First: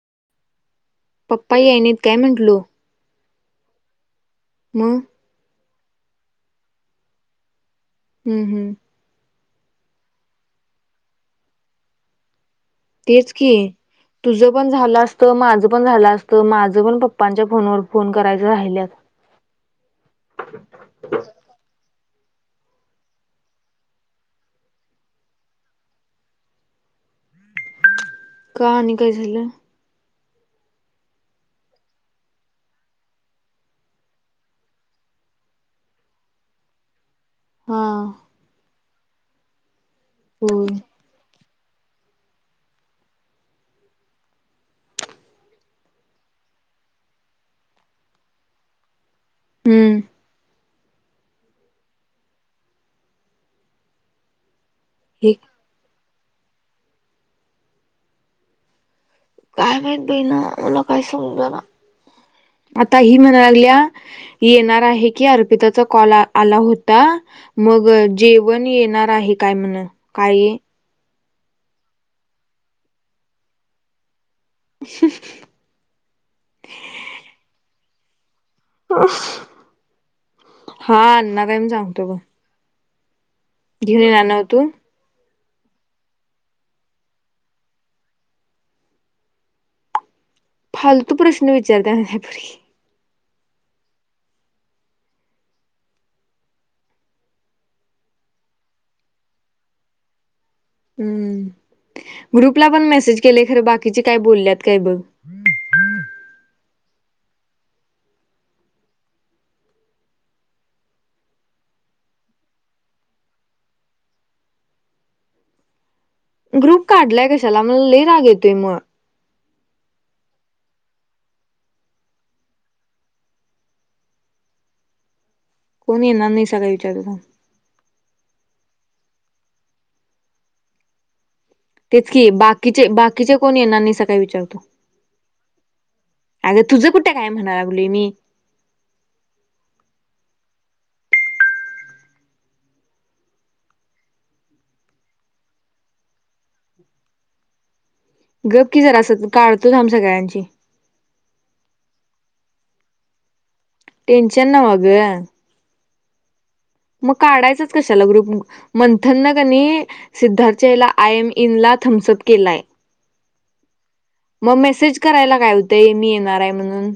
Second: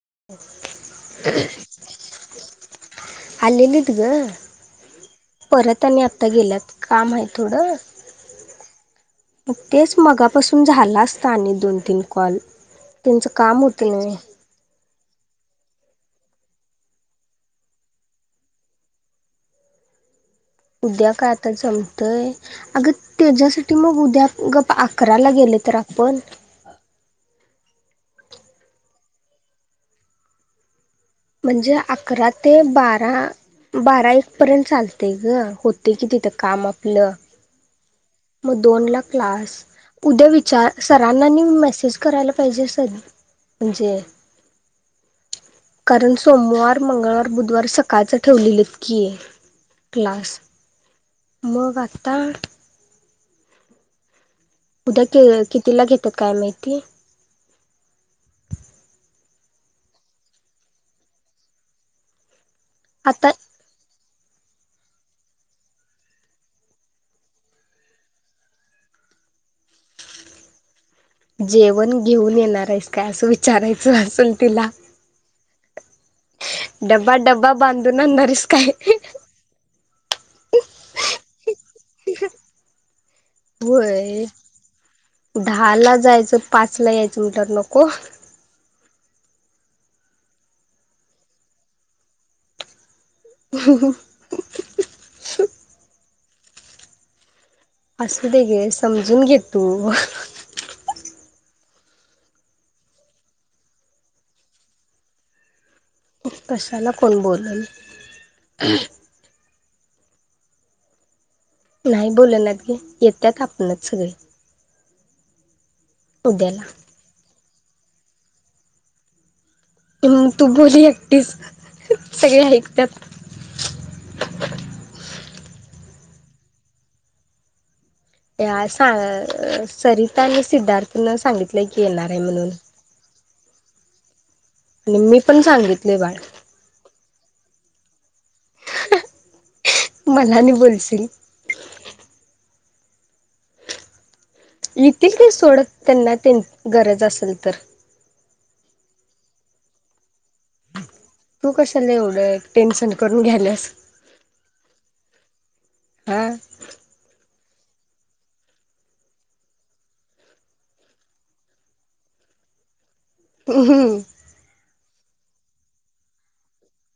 [unintelligible] पप्पा या नाहीत काय म्हटलो? आलेलीत गं. मगं? परत आणि आता गेल्यात काम आहे थोडं हम्म हम्म. तेच मगापासून झाला असता आणि दोन, तीन कॉल त्यांचं तेच की काम होतं नाही तुझ पण झालं असत माझं पण झालं असत माझं पण पप्पांच्या फोनवर फोन करायच राहिल्यात उद्या काय आता जम य अगं त्याच्यासाठी मग उद्या गप्प अकराला गेले तर आपण [unintelligible] का आणि काय झालं? म्हणजे अकरा ते बारा बारा एक पर्यंत चालते गं होते कि तिथं काम आपलं हा. मगं दोन ला क्लास उद्या होय विचार सरांना म्ह करायला पाहिजे म्हण कारण सोमवार, मंगळवार, बुधवार सकाळचं ठेवलेलंत कि हम्म क्लास मगं आता हे उद्या काय कितीला घेतात काय माहिती? काय माहित बाई ना मला काय समजना आता हि म्हणालागल्या येणार आहे की अर्पिताचा कॉल आला होता मगं जेवण येणार आहे काय म्हण काय?? जेवण घेऊन येणार आहेस काय अस विचारायचं असल डब्बा डब्बा बांधून ने अणार हायस काय हा अण्णा काय म सांगतो बघं [inaudible] दहा ला जायचं पाच ला यायचं म्हटल नको फालतू प्रश्न विचारतपरी ह. असू दे गे समजून घे तू. हम्म. ग्रुपला पण मेसेज केले खर बाकीचे काय बोलल्यात काय बघ. कशाला कोण बोलल? नाही बोलना घे येतत आपणच सगळे. उद्याला ग्रुप काढलाय कशाला मला लई राग येतोय मग- तू बोली एकटीच सगळे ऐकत्यात. [inaudible] कोण येणार नाही सगळे विचारू- या सा अ सरिता आणि सिद्धार्थ न सांगितलं. तेच की बाकीचे बाकीचे कोणी येणार नाही सग विचार- आणि मी पण सांगितले बाळ. कुठ काय मना लागलोय मी? [unintelligible] मनाने बोलशील. येतील कि ते सोडत त्यांना गरज असेल तर गप् कि जरा अस काढतोच आम्ही सगळ्यांची- तू कशाला एवढं टेन्शन करून घ्याल्यास. टेंशन ना मगग- हा. मग काढायचच कशाला ग्रुप मंथन न का नाही सिद्धार्थच्या आय एम इन ला- थमसप केलाय. ह हमम. मग मेसेज करायला काय होतंय मी येणार आहे म्हणून.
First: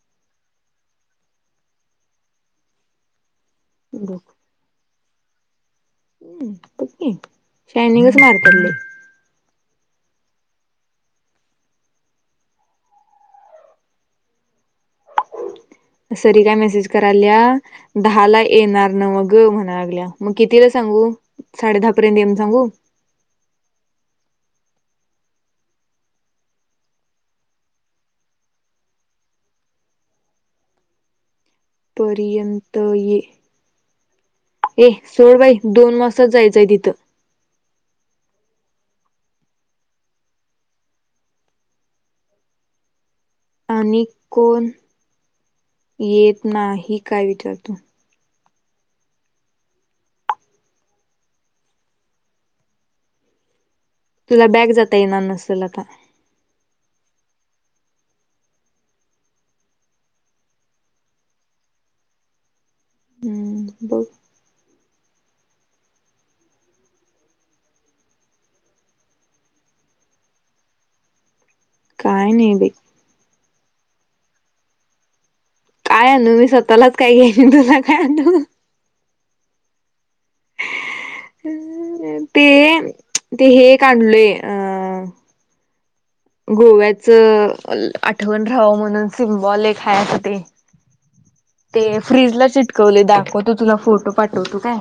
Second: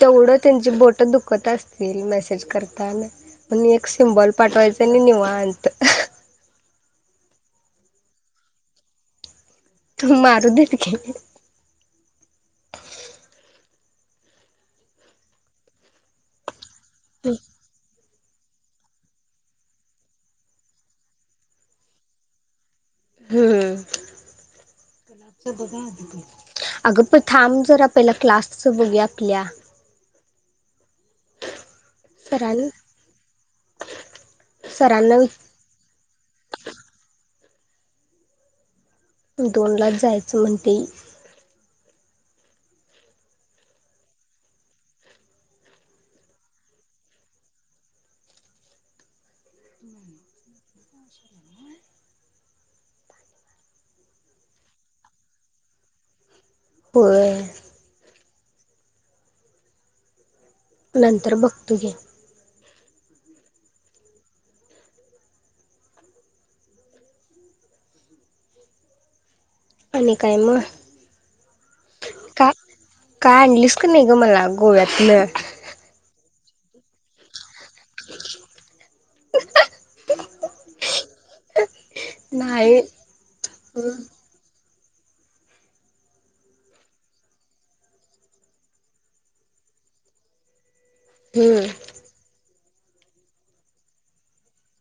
तेवढं त्यांची बोट दुखत असतील मेसेज करताना. म एक सिम्बॉल पाठवायचां आणि निवांत. हम् ब शायनिंगच मारतात लय. तू मारू देेत की. सरी काय मेसेज करायलीया- दहा ला येणार ना मगं म्हणा लागल्या- हम्म. अगं पण थांब जर आपल्याला क्लासच बघूया की या. सरांनी पर्यंत ये. ए सरांना सोड बाई दोन वासता जायचंय तिथं. दोन लाच जायचं म्हणते. आणि कोण येत नाही काय विचार तू. तुला बॅग जाता येणार नसेल आता. होय. नंतर बघतो की. हम्म बघ. आणि काय म? काय नाही बाई. काय आणलीस की नाही ग मला गोव्यातन? काय आणू मी स्वतःलाच काय घेन तुला काय आणू? अ ते नाही ते हे काढलय अं- गोव्याच आठवण राहावं म्हणून सिम्बॉल एक हाय आता ते. हम्म ते फ्रीजला चिटकवले दाखवतो तुला फोटो पाठवतो काय?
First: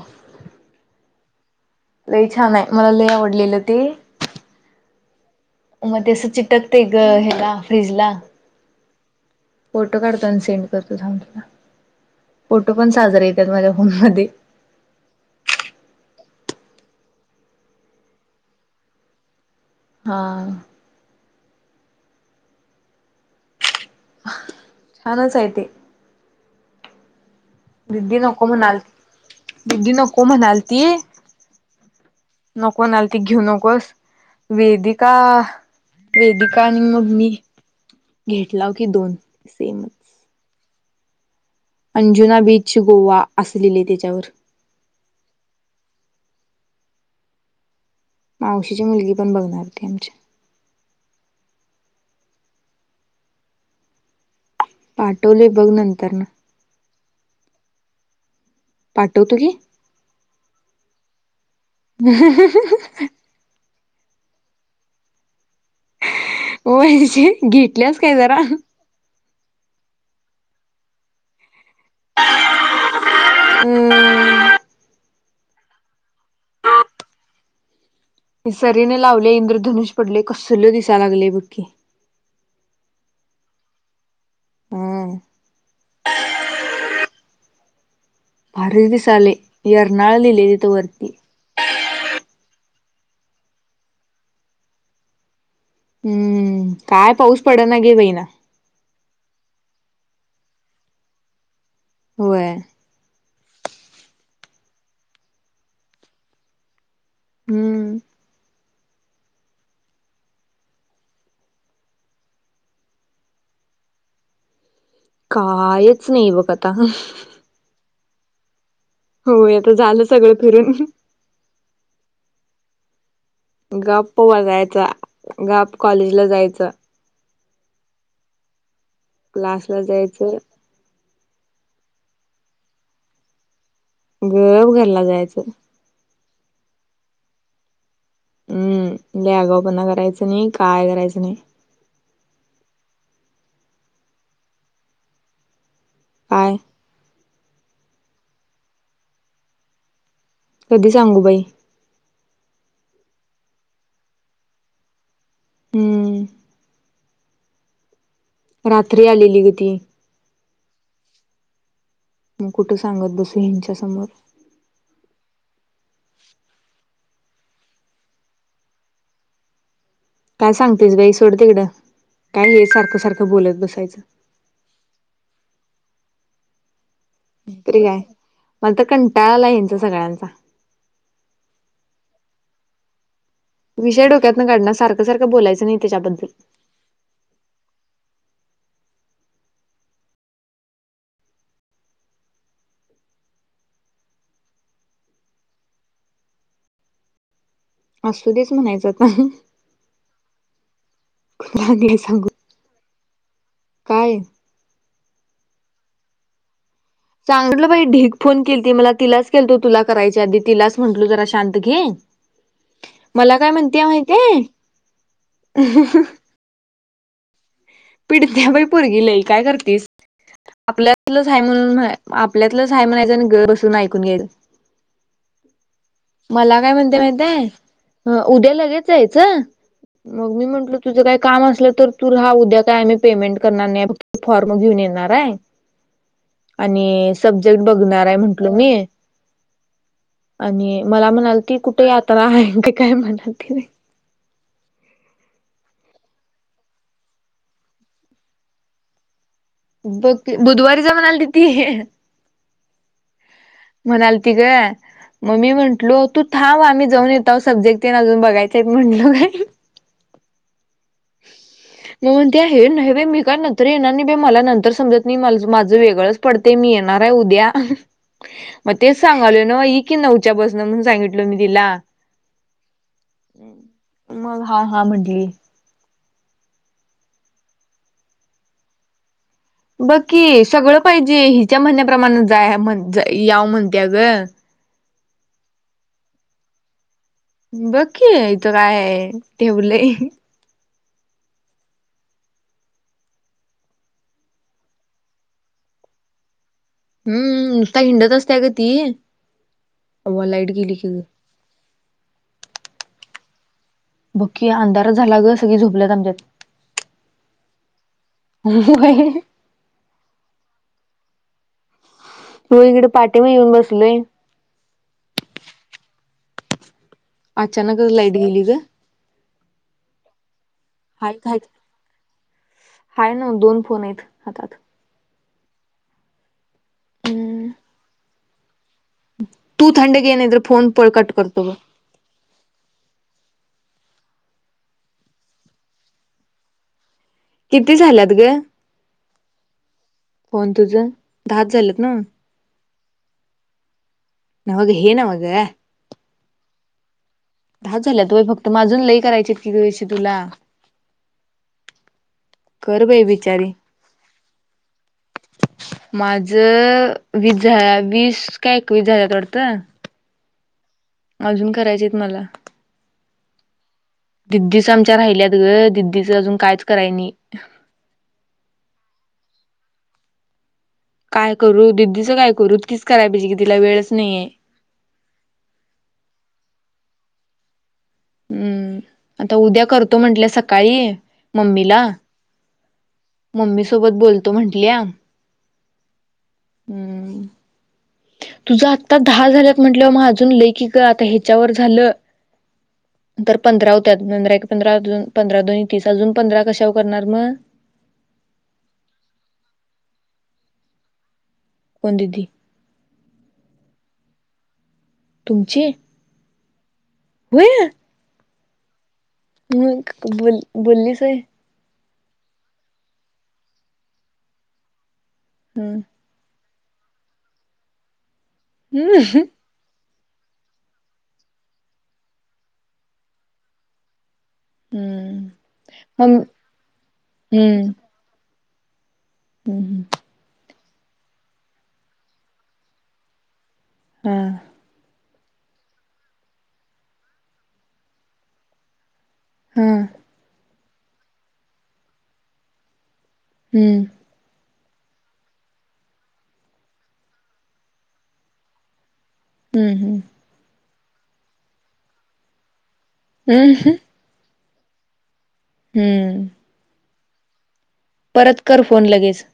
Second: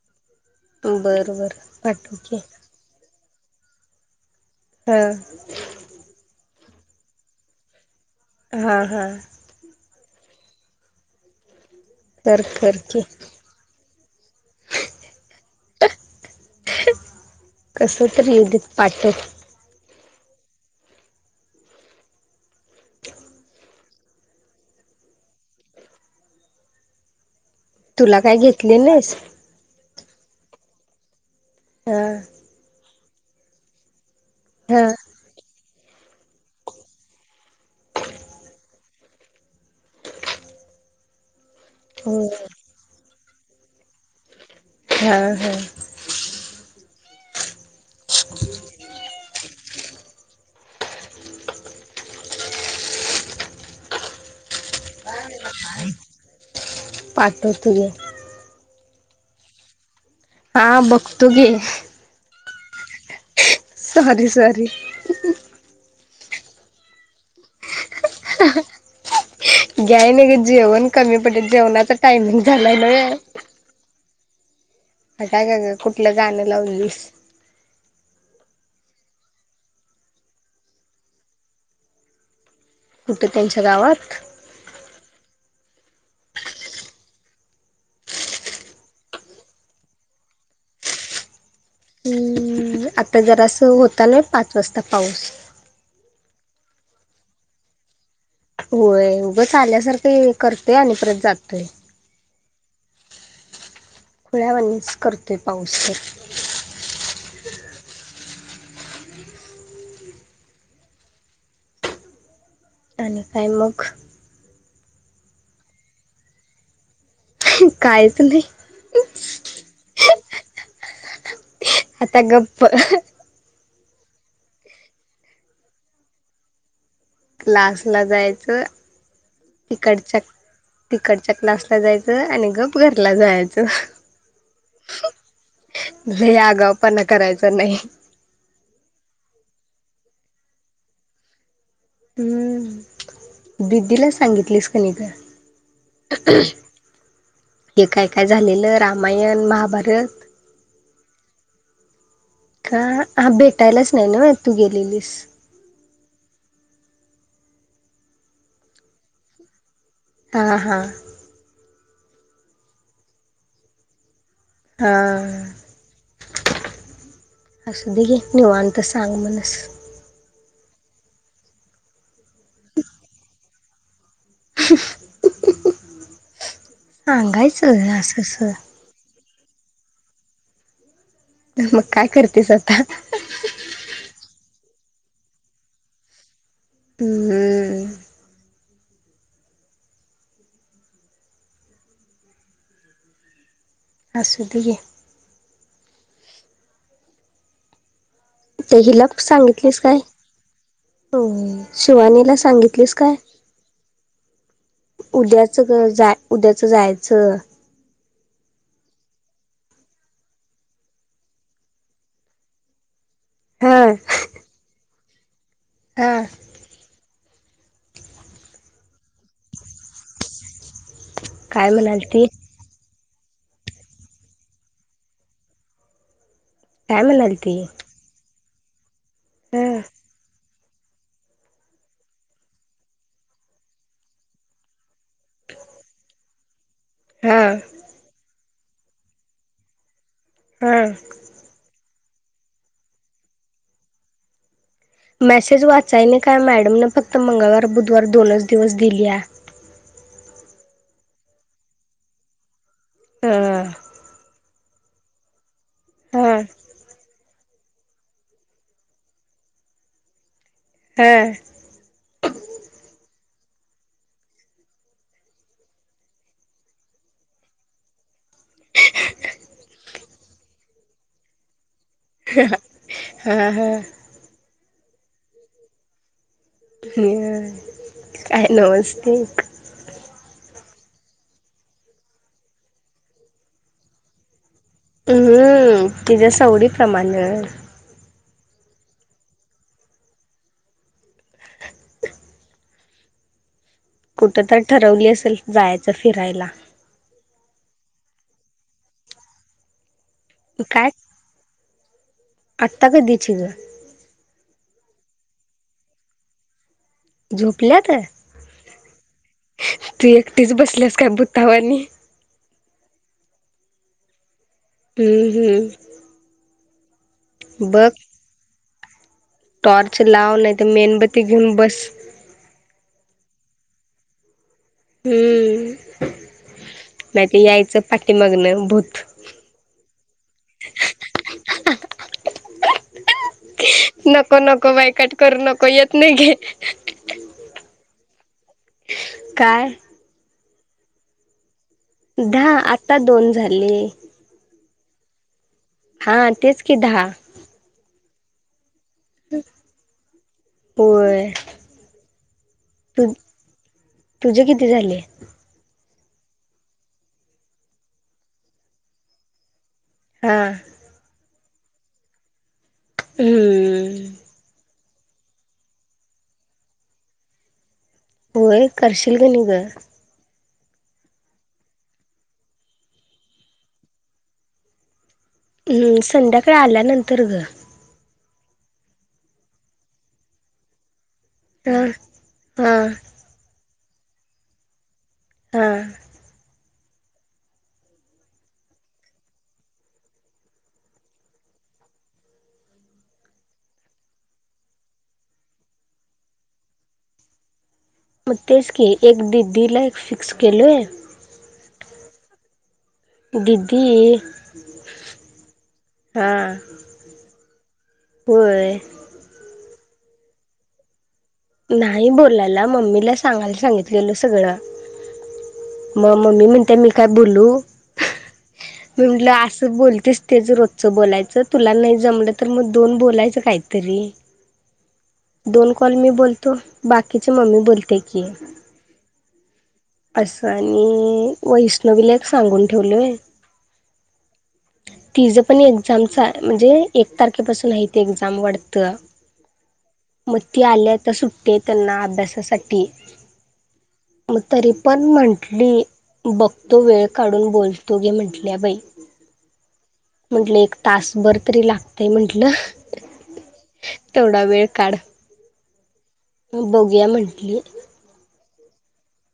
बरं बरं पाठव लय की छान आहे मला लय आवडलेलं ते. हा. टाकते ग ह फ्रीज ला. हां हां फोटो काढतो आणि सेंड करतो थांब तुला कर फोटो कर पण की साजरे येतात माझ्या फोम म कसं तर युगत पाठत हा छानच आहे ते दिदी तुला काय नको घेतले म्हणाल नाहीस दिदी नकोम हणालती ये हा कोणा आलती घेऊ नकोस हा वेदी का वेदिका आणि मग मी घेतलाव की दोन सेमच हो अंजुना बीच गोवा असलेली तिच्यावर हा हा मावशीची मुलगी पण बघणारती आमच्या पाठवले बघ नंतर न पाठवतो ग पाठवतु की हा भघतो घे हहहहहहहह सॉरी सॉरी होय जे घेतल्यासस काय जरा घ्याय नाही ग जेवण कमी पडेे जेवणाचा टाइमिंग झालाय ना या अ अगं अगं काय का ग कुठलं गाणं णं लावलेलीस सरीने लावल्या इंद्रधनुष पडलय कसल दिसाय लागलय बक्की कुठे त्यांच्या गावात हम्म भारी दिसायलय येर्नाळ लिहिलय तिथं वरती हम्म आता जरा असं होत नाही पाच वाजता पाऊस हम्म काय पाऊस पडना गे बहिना होय उगंच आल्यासारखं करतय आणि परत जातोय होय खुळ्यावानीच करतोय पाऊस तर हम्म आणि काय मग कायच नाही बघ आता काहीच नाही हो आता झालं सगळं फिरून आता गप्प गप वगायच गप कॉलेजला जायचं ला्स ला जायचं क्लास ला जायचं तिकटच्या क्लासला जायचं आणि गप घरला जायचं गब घरला जायचं हे अगावपणा करायचं नाही हम्म ल अगा पणना करायचं नाही काय करायचं नाही हम्म दिदिला सांगितलीस का नि तर काय हे काय काय झालेलं रामायण महाभारत कधी सांगू बाई का हा भेटायलाच नाही ना तू गेलेलीस हम्म रात्री आलेली ग ती हां हां मग कुठं सांगत बसू हच्या समोर हा असू दे घे निवांत सांग मनस काय सांगतेस बाई सोड तिकडं काय हे सारखं सारखं बोलत बसायचं सांगायच तरी ना काय असस मला तर कंटाळा आलाय यांच्या सगळ्यांचा मग काय करतेस आता विषय डोक्यातनं काढणा सारखं सारखं बोलायचं नाही तीच्याबद्दल हम्म असू धेघे असू देच ते म्हणायचं हिला आता सांगितलीस काय ह् कुणाला काय सांगू शिवानीला सांगितलीस का काय? काय? तूझंच आहे उद्या चांगलं बाई ढिग फोन केलती मला तिलाच केलतो तुला करायच्या आधी तिलाच म्हंटलो जरा शांत घे मला काय हा म्हणती या माहीत आहे ह् हा पिडतिया बाई पोरगी लई काय करतिस आपल्यातलंच आहे काय म्हणून म्हणाल ती आपल्यातलंच आहे म्हणायचं [inaudible] गप्प बसून ऐकून घ्याचं मला काय म्हणते माहिती म्हणाल ती आहे उद्या लगेच जायचं हा मग मी म्हंटलो तुझं काय काम असलं तर तू राहा उद्या काय मी पेमेंट करणार नाही फक्त फॉर्म घेऊन येणार आहे आणि हा सब्जेक्ट बघणार आहे म्हंटल मी हा आणि मला म्हणालती कुठे यात्रा आहे काय म्हणालंती बाई मेसेज वाच्याय नाही काय मॅडमनं फक्त मंगळवार बुधवार दोनच दिवस दिली बघ कि बुधवारी जा म्हणालती ती हा म्हणालती गं म मी म्हंटलो तू हा थांब आम्ही जाऊन येतो सब्जेक्ट तेण अजून बघायचं आहे म्हंटलो का हा ते आहे नाही बाई मी काय नंतर येणार नाही बाई मला नंतर समजत नाही माझं वेगळंच पडते मी येणार आहे उद्या [inaudible] मग तेच सांगालोय नव्हं इकि नऊच्या बसन म्हणून सांगितलो मी तिला हा हा मग हा हा म्हंटली काय नव्हंच ते. बघ की सगळं पाहिजे हिच्या म्हणण्याप्रमाण जा म्हणं याव म्हणतीया गं ह् हम्म तिच्या्या सावडीत बघं की इथं काय ठेवलं. कुठं तर ठरवली असेल जायचं फिरायला हम्म निसता हिंडत असतीया गं ती अव्वा लाईट गेली की काय ग आता कधीची गं बघं की अंधार झाला गं सगळी झोपल्यात आमच्यातील झोपल्यात होय तू एकटीच बसल्यास काय बघ तवनी होय इकडं पाटीमागं येऊन बसलोय. हम्म हम्म बघ अचानकच लाईट गेली गं टॉर्च लाव नाही तर मेणबत्ती आहेत आहेत घेऊन बस हाय नव्हं दोन फोन आहेत हातात, हम्म माहिती हम्म. यायचं पाठीमागन भूत तू थंड घे नाही तर फोन पळ कट करतो बघ नको नको बाई कट करू नको येत नाही घे ह् किती झाल्यात गं काय फोन तुझं दहाच झालं? दहा आत्ता दोन झाले नव्हं हे नव्हं गं हा तेच कि दहा दहा झालंत व्हंय फक्त म अजून लई करायचे आहेत कि विषू तुला कर बाई तू बिचारी तुझे किती झाले? माझ वीस झा वीस का एकवीस झाल्या वाटते हा अजून करायचेत मला हम्म दिद्दीच आमच्या राहिल्यात ग दिद्दीच अजून कायच कराय नाही होय कर्शील घ नि ग काय करू दीदीचा काय करूचं काय करूकीच कराय पाहिजे की तिला वेळच नाहीये हम्म संध्याकाळी आल्यानंतर ग हम्म आता उद्या करतो म्हंटल्या सकाळी हा मम्मीला हा मम्मी सोबत बोलतो म्हटल्या हा हम्म [inaudible] तुझं आत्ता दहा झाल्यात म्हंटलंवर म अजून लैकी ग आता ह्याच्यावर झालं ह [inaudible] तर पंधरा होत्या पंधरा पंधरा पंधरा दोन तीस अजून पंधरा कशावर करणार मग मग तेच की एक दी दी ला फिक्स केलो आहे बंददी दीदी तुमची हा होय होय ह बोल बोललीस आहे नाही बोलायला मम्मीला सांगायला सांगित गेल सगळं हम्म मग मम्मी म्हणते मी काय बोलू हम्म मी म्हंटलं असं बोलत तेच तेच रोजचं बोलायचं तुला नाही जमलं तर मग दोन बोलायचं काहीतरी हम्म दोन काॅल मी मम बोलतो बाकीचे मम्मी हम्म बोलते की हम्म असं आणि वैष्णवीला एक सांगून ठेवलय हा तिचं पण एक्झामच म्हणजे एक तारखेपासून आहे ते एक्झाम वाढत हा ती आल्या तर सुटते त्यांना अभ्यासासाठी हम्म मग तरी पण म्हटली बघतो वेळ काढून बोलतो गे म्हटल्या बाई हम्म हम्म म्हंटलं एक तासभर तरी लागतय म्हटलं हम् ह थोडा वेळ काढ हम्म बघूया म्हटली परत कर फोन लगेच